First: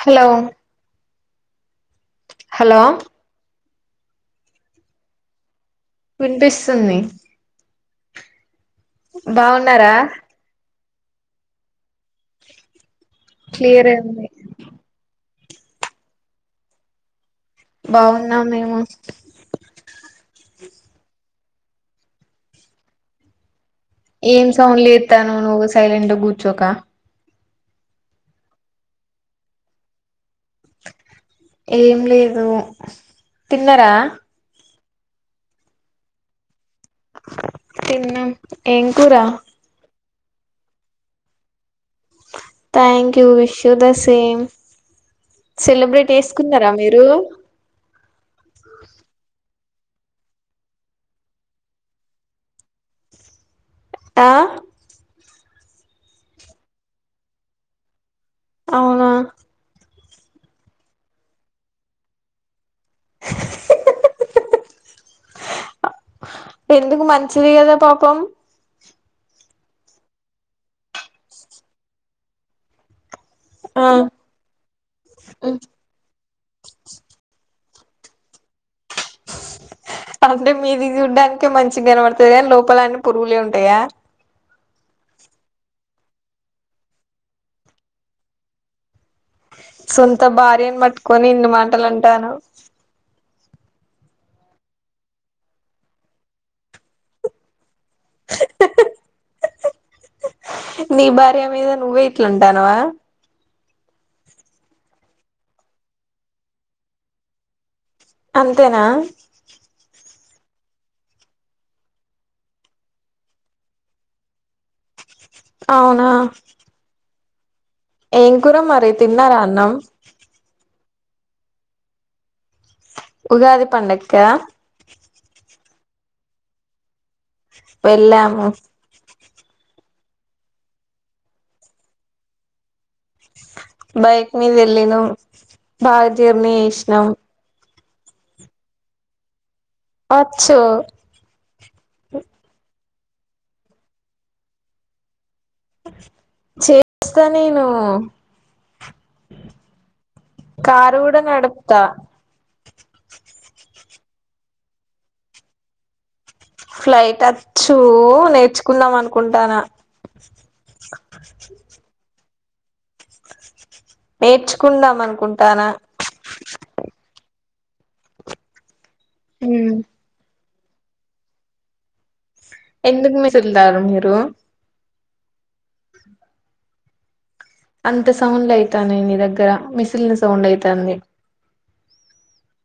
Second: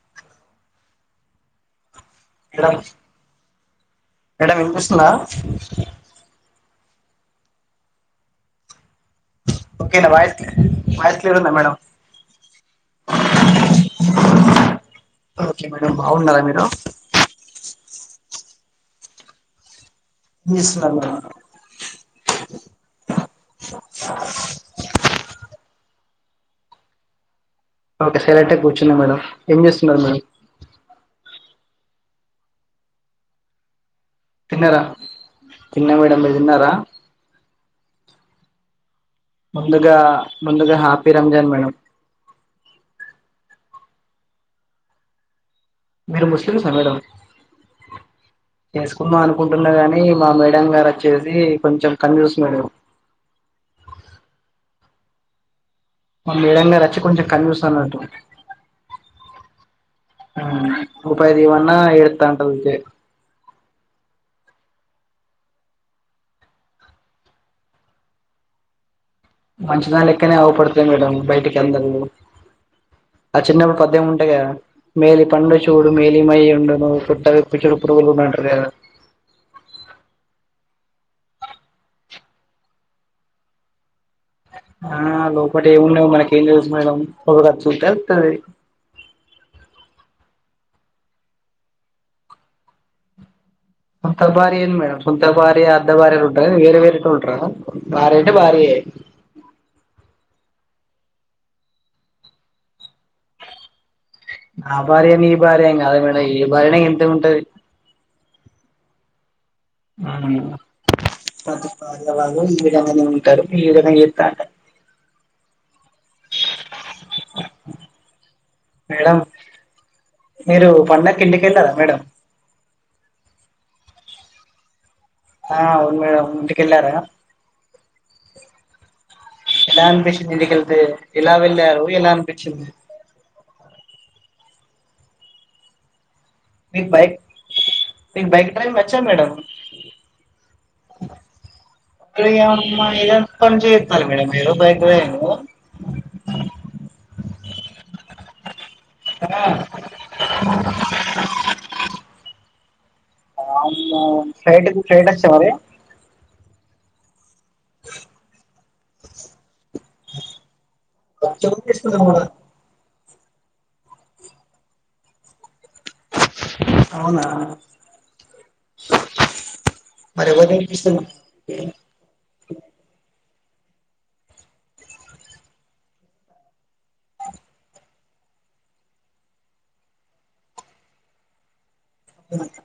Hello madam hello madam వినిపిస్తుందా వినిపిస్తుంది బాగున్నారా ఒకే నా వాయిస్ క్ వాయిస్ క్లియర్ ఉందా మేడం క్లియర్ ఉంది ఓకే మేడం బాగున్నారా మీరు బాగున్నం మేము ఎం చేస్తున్నారు మీరు ఏం సౌండ్ చేస్తున్నావ్ నువ్వు సైలెంట్ గా కూర్చోక ఓకే సైలెంట్గా కూర్చున్నా మేడం ఏం చేస్తున్నారు మేడం ఎం లేదు తిన్నారా తిన్నారా తిన్న మేడం మీరు తిన్నారా తిన్నాం ఎం ముందుగా ముందుగా happy Ramzan madam thank you wish you the same celebrate మీరు ముస్లిమ్సా చేసుకున్నారా మేడం మీరు ఉన్న కాని మ మేడం గారు వచ్చేసి కొంచెం కంజూస్ మేడం ఆ మా మేడం గారు వచ్చి కొంచెం కన్జూస్ అన్నట్టు అవునా రూపాయి దీయమన్న ఏడుస్తా ఉంటది ఊకె [unintelligible] ఎందుకు మంచిది కదా పాపం మంచిదని లెక్కనే ఆవుపడతది మేడం బయటికి అందరూ ఆ చిన్నప్పుడు పద్యం ఉంటాయి కదా మేలి పండు చూడు మేలి మైయ ఉండును పొట్ట విపి ఇచడు పురుగులు ఉన్నాయి అంటారు కదా అంటే మీది చూడ్డానికే మంచి కనవడతది కానీ లోపల అన్నీ పురుగులే ఉంటాయా. ఆ లోపట ఏముండవు మనకి ఏం తెలుసు మేడం ఒక చూపి వత్తాది. సొంత భార్యను మట్టుకొని ఇన్ని మాటలు అంటారా సొంత భార్య ఏంది మేడం సొంత భార్య అద్ద బార్యలు ఉంటారా ఏంది వేరు వేర్ తో ఉంటారా భార్య అంటే భర్యే నీ భార్య మీద నువ్వే ఇట్లా అంటున్నావా ఆ భార్య నీ భార్య ఎం కాదు మేడం ఏ భార్య అయిన ఇంతే ఉంటది అంతేనా అవును పతి పర్య వాళ్లు ఈవిడంగానే ఉంటరు. ఈవిడనే ఎస్తాంటే అవునా ఏం కూర మరి మేడం తిన్నారా అన్నం. మీరు పండక్కి ఇంటికెల్లారా మేడం ఉగాది పండక్కా ఆ అవును మేడం ఇంటికెల్లారా వెళ్ళాము ఎలా అనిపించింది. ఇంటికెళ్తే ఎలా వెళ్లారు ఎలా అన్పిచింది. బైక్ మీద వెళ్ళినం బాగ జర్నీ చేసినాం. మిక్ బైక్ డ్రైవింగ్ వచ్చా మేడం వచ్చు [unintelligible] మన ఏరియా మీరు బైక్ రైడింగు చేస్తా నేను కారు గుడా నడుపుతా ఆ ఫ్రైట్ కి ఫ్రైట్ ఒచ్చా మరి ఫ్లైట్ ఆచ్చు నేర్చుకుందాం అనుకుంటానా [unintelligible] నేర్చుకుందాం అనుకుంటానా అవునా హ్మ్ ఎవర్ నేర్పిస్తున్న ఎందుక్ మెసుల్తారు మీరు అంత సౌండ్ అయితనాయి. నీ దగ్గర మిసిన్ల సౌండ్ అయితంది. ఏమంట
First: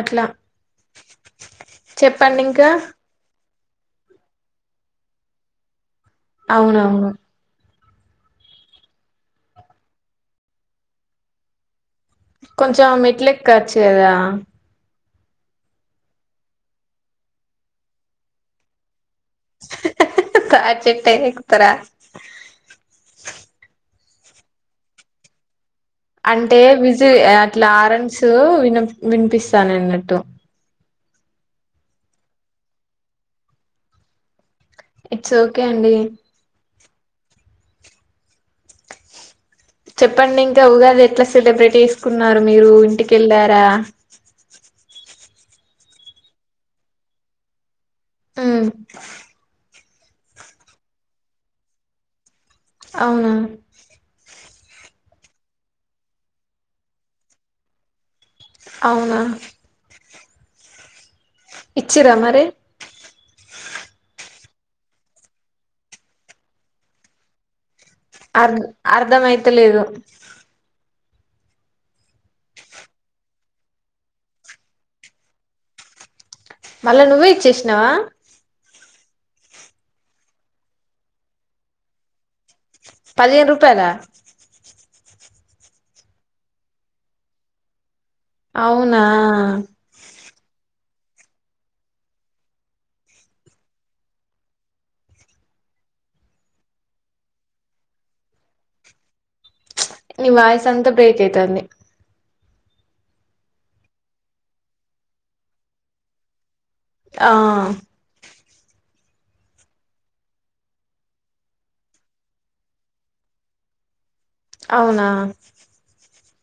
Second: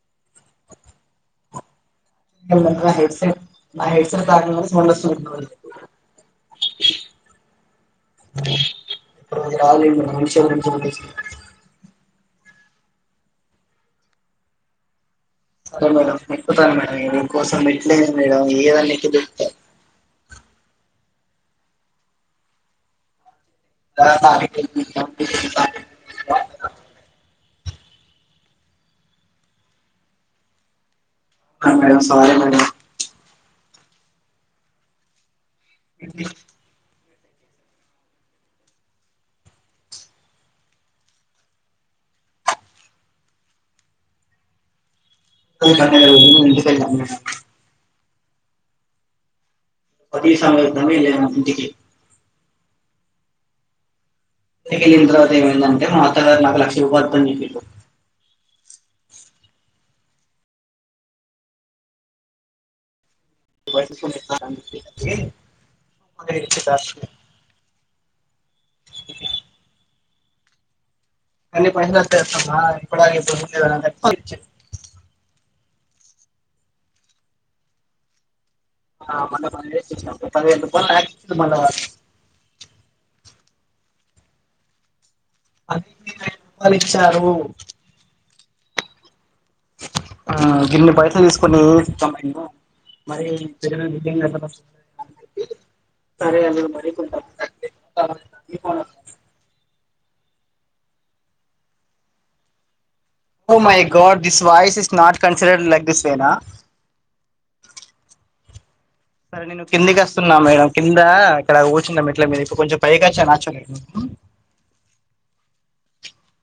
అట్లా చెప్పండి ఇంకా [unintelligible] హెడ్సెట్ నా హెడ్సెట్ [unintelligible] అవునవును [unintelligible] కొంచం మెట్ల ఎక్కచ్చు దా సడే మేడం ఎక్కుత మేడం మీ కోసం మెట్లెండి మేడం ఎవన ఏకుడు కా చెటైనా ఎక్కుతారా [unintelligible] అంటే విస్ అట్లా ఆరెంస్ విన వినిపిస్తాన్ నన్నట్టు ఆ madam sorry madam it's okay అండి చెప్పండి ఇంకా ఉగాది ఎట్లా సెలబ్రేట్ ఏసుకున్నారు. మీరు ఇంటికెళ్ళారా [unintelligible] ఇంటికెళ్ళాం మేడం మ్మ్ పది నిమిషాల్లో [unintelligible] ఇంటికి అవునా వెళ్లిన తర్వాత ఏమైందంటే మా అత్తగారు నాకు లక్ష రూపాయలు వోదు చేపిరు అవునా ఇచ్చిరా మరి [inaudible] అర్ అర్ధమైతలేదు అన్ని పైసలు ఇచ్చేస్తమా ఇప్పడ్ దకనే చెప్తుండు మళ్ళా నువ్వే ఇచ్చేసినవా మొన్న పది వేలు ఇచ్చినాము పది వేల రూపాయలు నాకిస్తుండు మళ్ళా వాడు పదిహేను రూపాయలా అవి ఇరవై రూపాలే ఇచ్చారు అవునా ఆ గిన్ని పైసలు తీసుకొని ఎం చేస్తాం మేము మరి [unintelligible] సరే అండి మరి కొంత నీ వాయిస్ అంతా బ్రేక్ అయితంది oh my god this voice is not consider like this వేన ఆ సరే నేను కిందికి అస్తున్న మేడం కిందా ఇక్కడ కూర్చున్న మెట్ల మీద ఇప్పడు కొంచెం పైక్ వోచ్చాను యాక్చువల్లీ అవునా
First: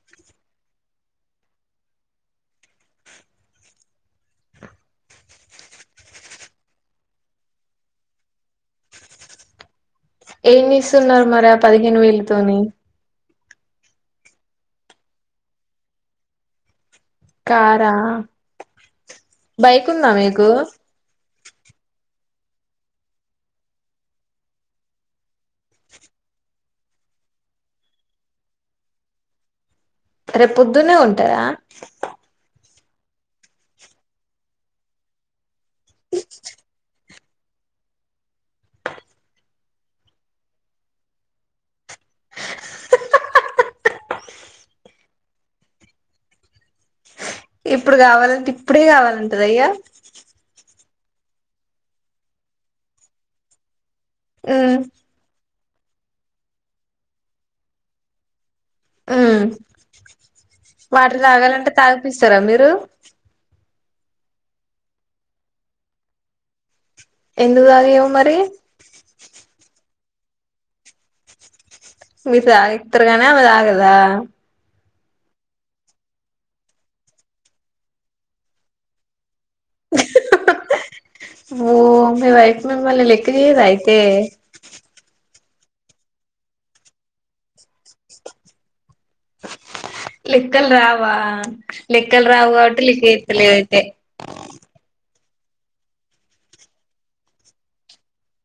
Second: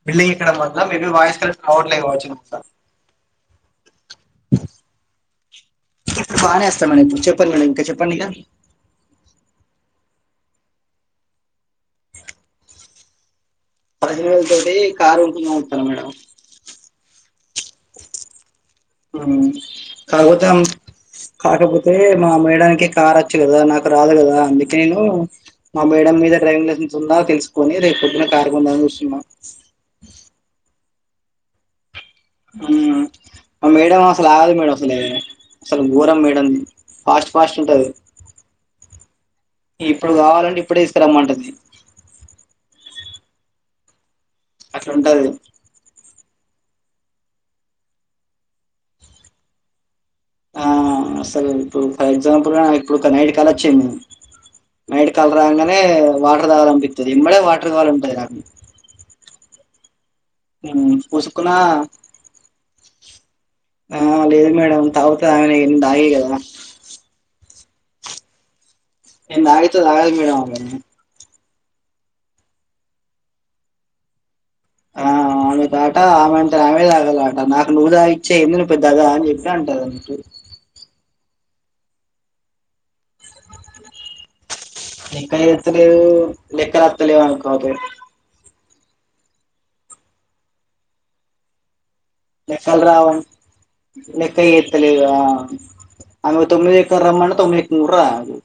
బిల్డింగ్ ఇక్కడ మళ్ళ మేబీ వాయిస్ కాల్ రావట్లే కావచ్చు బానే వస్తారు మేడం ఇగా చెప్పండి మేడం ఇగా చెప్పండి ఇగా ఏం చేస్తున్నారు మరి ఆ పదిహేను వేలతోని పదిహేను వేలతోటి కారు కొనుకుందాం అనుకున్న మేడం కారా ఉమ్ బైక్ ఉందా మీకు కాకపోతే కాకపోతే మా మేడంకి కార్ అచ్చు గదా నాకు రాదు గదా అందుకే నేను మా మేడం మీద డ్రైవింగ్ లైసెన్స్ ఉందా తెలుసుకోని రేపు పోద్దున కార్ కొందామని చూస్తున్న రేపు పొద్దునే కొంతరా ఉమ్ మా మేడం అసలు ఆగదు మేడం అసలే అసలు ఘోరం మేడాంది ఫాస్ట్ ఫాస్ట్ ఉంటది ఇప్పుడు కావలంటే ఇప్పుడే తీసుకరమ్మంటంది అట్లఉంటది ఇప్పుడు కావాలంటే ఇప్పుడే కావాలంటదా ఇగ ఆ అసలు ఇప్పుడు ఒక ఎక్సమ్ప్లెగా ఇప్పుడు నేటి కల వచ్చింది ఉమ్ నైట్ కల రాగానే వాటర్ తాగానిపిత్తది ఎంబడే వాటర్ కావాల అంటది నాకు ఉమ్ మ్మ్ వాటర్ పూసుకున్నా తాగాలంటే తాగిపిస్తరా మీరు ఆ లేదు మేడమ్ తాగుతది ఆమెనే మేం తాగియం గదా ఎందుకు దాగియావ్ మరి నేను తాగితే తాగదు మేడమ్ ఆమె మీర్ తాగిత్తరు గాని ఆమె తాగదా ఆ ఆమె తాట ఆమె అంటే ఆమెనే తాగల వాటర్ నాకు నువ్వు తాగి ఇచ్చే ఎందుకని పెద్దగా అని చెప్ ట్టే అంటది ఆమె ఓ మీ వైఫ్ మిమ్మల్ని లెక్క చేయదైతే లెక్క చేస్తలేదు లెక్కలు వస్తలేవు అనుకో ఆమెకి లెక్కలు రావా లెక్కలు రావు కాబట్టి లెక్కలు లెక్క రావం చేత్తలేదు అయితే లెక్కాచేత్తలేదు ఆ ఆమె తొమ్మిది ఎకర రమ్మంటే తొమ్మిది ఏకం కూడా రాదు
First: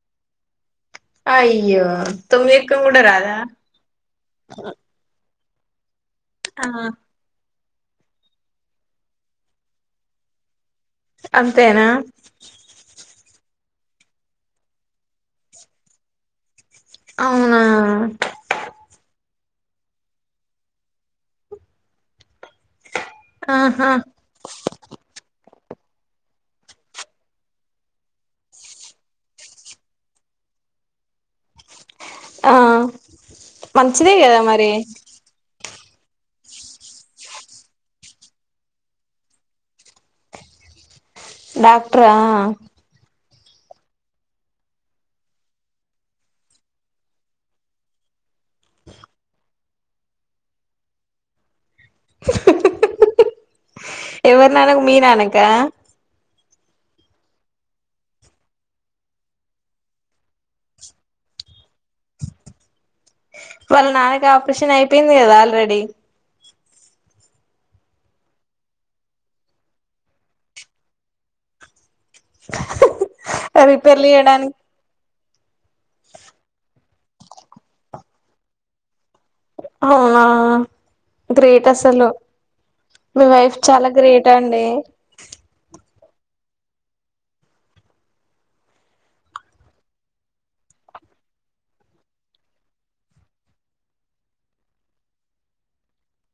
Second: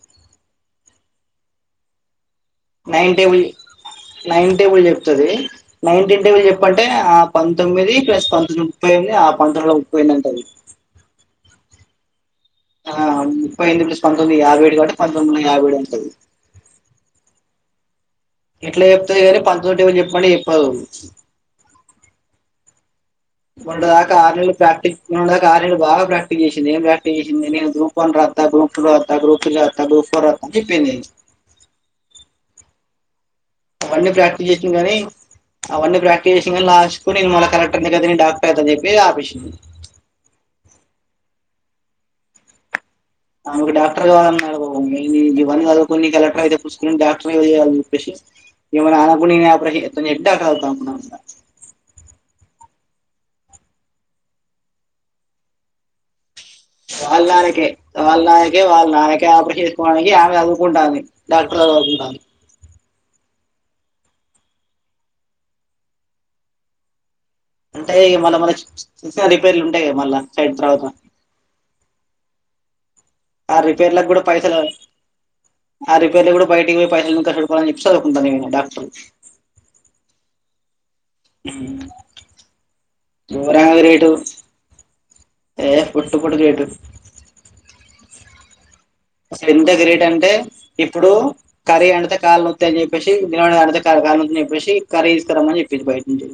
అయ్యో తొమ్మిదేక్కం కూడా నైన్ రాదా టేబుల్ నైన్ట్ ఇంటు చెప్పంటే ఆ పం పంతొమ్మిది ప్లస్ పంతొమ్మిది ముప్పైనిమిది ఆ పంతొమ్మిదిలో ముప్పై ఎన్నాటంది అంతేనా ఆ ముప్పై ఎనిమిది ప్లస్ పంతొమ్మిది యాభై ఏడు కాబట్టి పంతొమ్మిది వందల యాభై ఏడు అంటది. అవునా ఎట్ల జెప్తది గాని పంచతోటి ఎవలు జెప్పమంటే చెప్పదూ ఆహా మొన్నటిదాకా ఆర్నేళ్లు ప్రాక్టీస్ నుండే ఆర్నేళ్లు బాగా ప్రాక్టీస్ జేసింది. ఏం ప్రాక్టీస్ జేసింది. నేన్ గ్రూప్ వన్ రాత్త, గ్రూప్ టూ రాత్త, గ్రూప్ త్రీ రాత్త, గ్రూప్ ఫోర్ రాత్త. జెప్పింది ఆ అవన్నీ మంచిదే గద ప్రాక్టీస్ చేసిన మరి కానీ అవన్నీ ప్రాక్టీస్ జేసింది గానీ, లాస్ట్ కు నేన్ మళ్ల కలెక్టర్ని గదా. నేను డాక్టర్ చదువుచెపి ఆపెషింది. డాక్ట్రా ఆమెకు డాక్టర్ కావ్వాలన్నారు. ఇవ్వన్నీ చదువుకొని కలెక్టర్ అయితే పుస్కున డాక్టర్ చేయాలం జేప్పేసి ఈమేనానకుడా నేనే ఆపరేషన్ చేత్తా [unintelligible] [unintelligible] ఎవరి నానకు మీ నానక వాళ్ళ నానకే వాళ్ళ నాయకే వాళ్ళ నానకే ఆపరేషన్ చేస్కోడానికి ఆమె చదువుకుంటాందీ డాక్టర్. చదువుకుంటాంద్ వాళ్ళ నాన్నకి ఆపరేషన్ అయిపేయింది కదా ఆల్రెడీ. ఉంటయి మళ్ళ మల [unintelligible] రిపేర్లు ఉంటయి మళ్ళా సైడ్ తర్వత ఆ రిపేర్లు రిపేర్లకు గూడా చేయడానికి పైసలు ఆ రిపేర్లు కూడా బయటికొయి పైసలుంక్ [unintelligible] జెప్పి సదువుకుంటనెన్ డాక్టరు అవునా గ్రేట్ అసలు మీ వైఫ్ ఘోరంగా చాలా రేటు గ్రేట్ అండి. [unintelligible] గేట్ అసలెంత గ్రేట్ అంటే ఇప్పుడు కర్రీ అండుతే కాలునోత్తయని జెప్పేసి [unintelligible] రామని జెప్పేసి కరీ తీస్కారమని జెప్పిరు. బయట్నుంచె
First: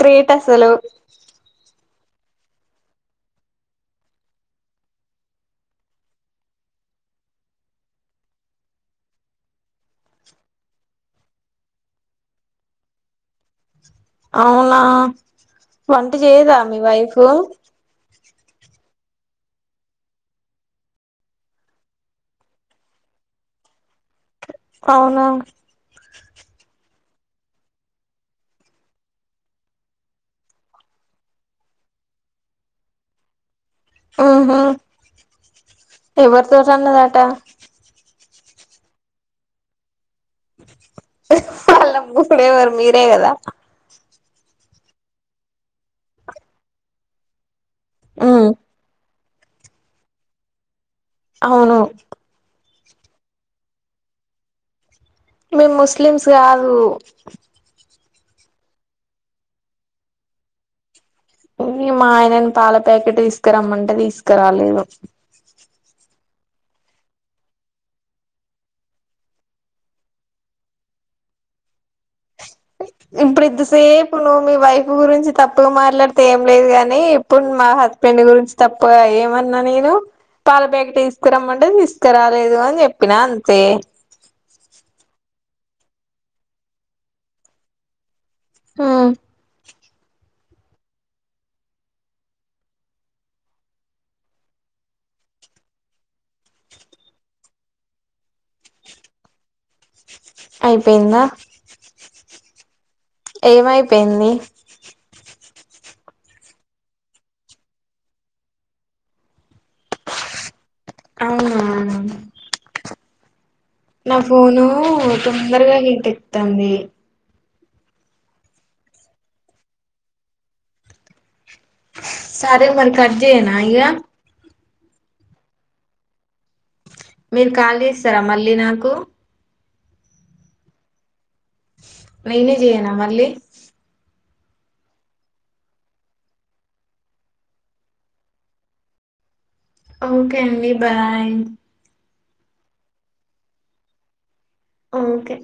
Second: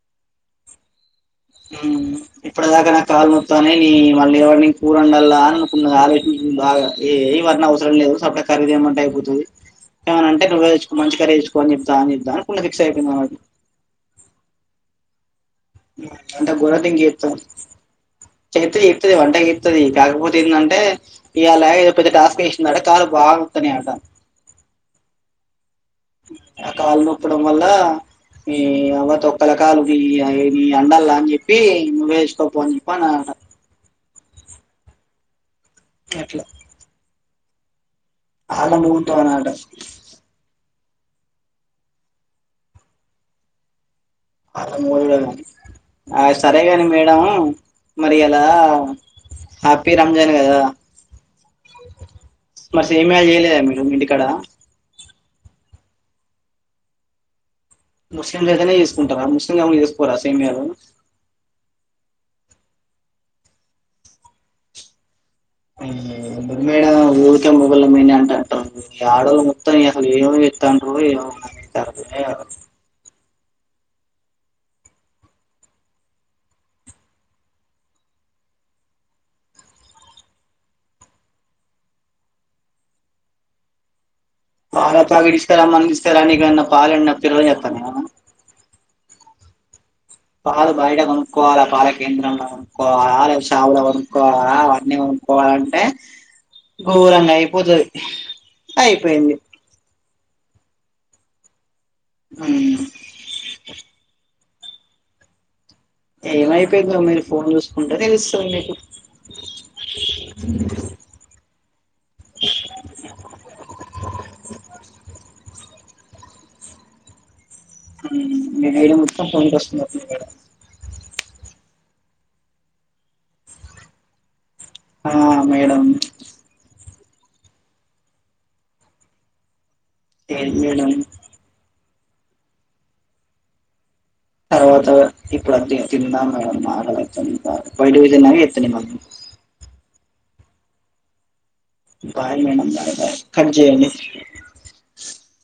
గ్రేట్ అసలు ఇప్పటిదాకా నా కాల్నొత్తాన్నయ్ నీ మళ్ళీ ఎవర్ని కూరండలానుకున్నదా [unintelligible] బాగా ఏ ఇవన్నవసరం లేదు. సప్పుడేక కరీ తేమంటే అయిపోతది. ఏమనంటే నువ్వేదెచ్చుకో మంచి కర్రీ దేచ్కొ అని జెప్తా జెప్తాని [unintelligible] ఫిక్స్ ఐపేయింది [unintelligible] అవునా వంట ఉమ్, అంటే చేయదా మీ వైఫ్ చేత్తే జేత్తది వంట ఏత్తది. కాకపోతే ఎందంటే ఇయాల ఏదో పెద్ద టాస్క్ ఎసిండ్ అట కాద్ బాగా త్తనేటా అవున ఆ కాలు మొక్కడం వల్ల ఈ అవ్వ తొక్కలకాలు గీ [unintelligible] అండల్లా అన్ జెప్పి నువేసుకపో అని జెప్ అనన్ ఉహు ఎవరితోటిన్నదంట ఆళ్ల ముంటనట ఆళ్ల మూడేవరు మీరే గదా అ [unintelligible] ఆ సరేగాని మేడం మరి ఇయాలా ఉమ్, హ్యాపీ రంజాన్ గదా అవునూ మరి షేమియ జేయలేదా మీరు మీంటికడ మేం ముస్లిమ్స్ గాదు. ముస్లింలైతేనే ఏసుకుంటవా, ముస్లిం కాపోతే చేసుకోరా సేమ్యాలు. మా ఆయనను పాల ప్యాకెట్ తీస్కారమ్మంటే తీస్కరాలేదు. మేడ ఊడ్కాల్ మొగళ్ళమినంట అంటరు యాడోల్లు మొత్తాన్కసాలు ఏమిసల్ తండ్రు ఇవ [unintelligible] తారు ఇప్పుడింత సేపు నువ్వు మీ వైఫ్ గురించి తప్పుగా మాట్లాడితే ఏం లేదు గాని ఇప్పుడు మా హ హస్బెండ్ గురించి తప్పుగా ఏమన్న నేను పాల ప్యాకట్ తీస్కారమ్మంటే తీస్కారాలేదు అనీ జెప్పిన అంతే పాల పాకెట్ తీసుకరమ్మని తీసుకరానికి నెనెమన్న పాలెమన పిర్రని జేతన్న. ఉ పాలు బయట కొనుక్కోవాల పాల కేంద్రంలో కొనుక్కొవాలా లేద షాపుల కొనుక్కవాల అవన్నీ కొ క్కొవాలంటే ఘోరంగా అయిపోతది. అయిపోయింది. అయిపోయిందా ఉమ్ ఏమైపోయింది ఏమైపోయిందో మీరు ఫోన్ చూసుకుంటే తెలుస్తది మీకు అవునా నా ఫోనూ తొందరగా హీట్ ఎక్తాంది [unintelligible] మొత్తం ఫోన్ [unintelligible] సారి మరి కట్ జేయనా ఇగ ఆ మేడమ్ మీరు కాల్ చేస్తరా మళ్ళీ నాకు చేయను మేడం నేనే జేయనా మళ్ళీ తర్వాత ఇప్పుడు అ తి తిందాం మేడం ఆకలైతుంది బాగ బయటి పోయి తిందామా ఇత్తి తిందామా ఓకే అండి bye bye madam bye bye cut చేయండి ఓకే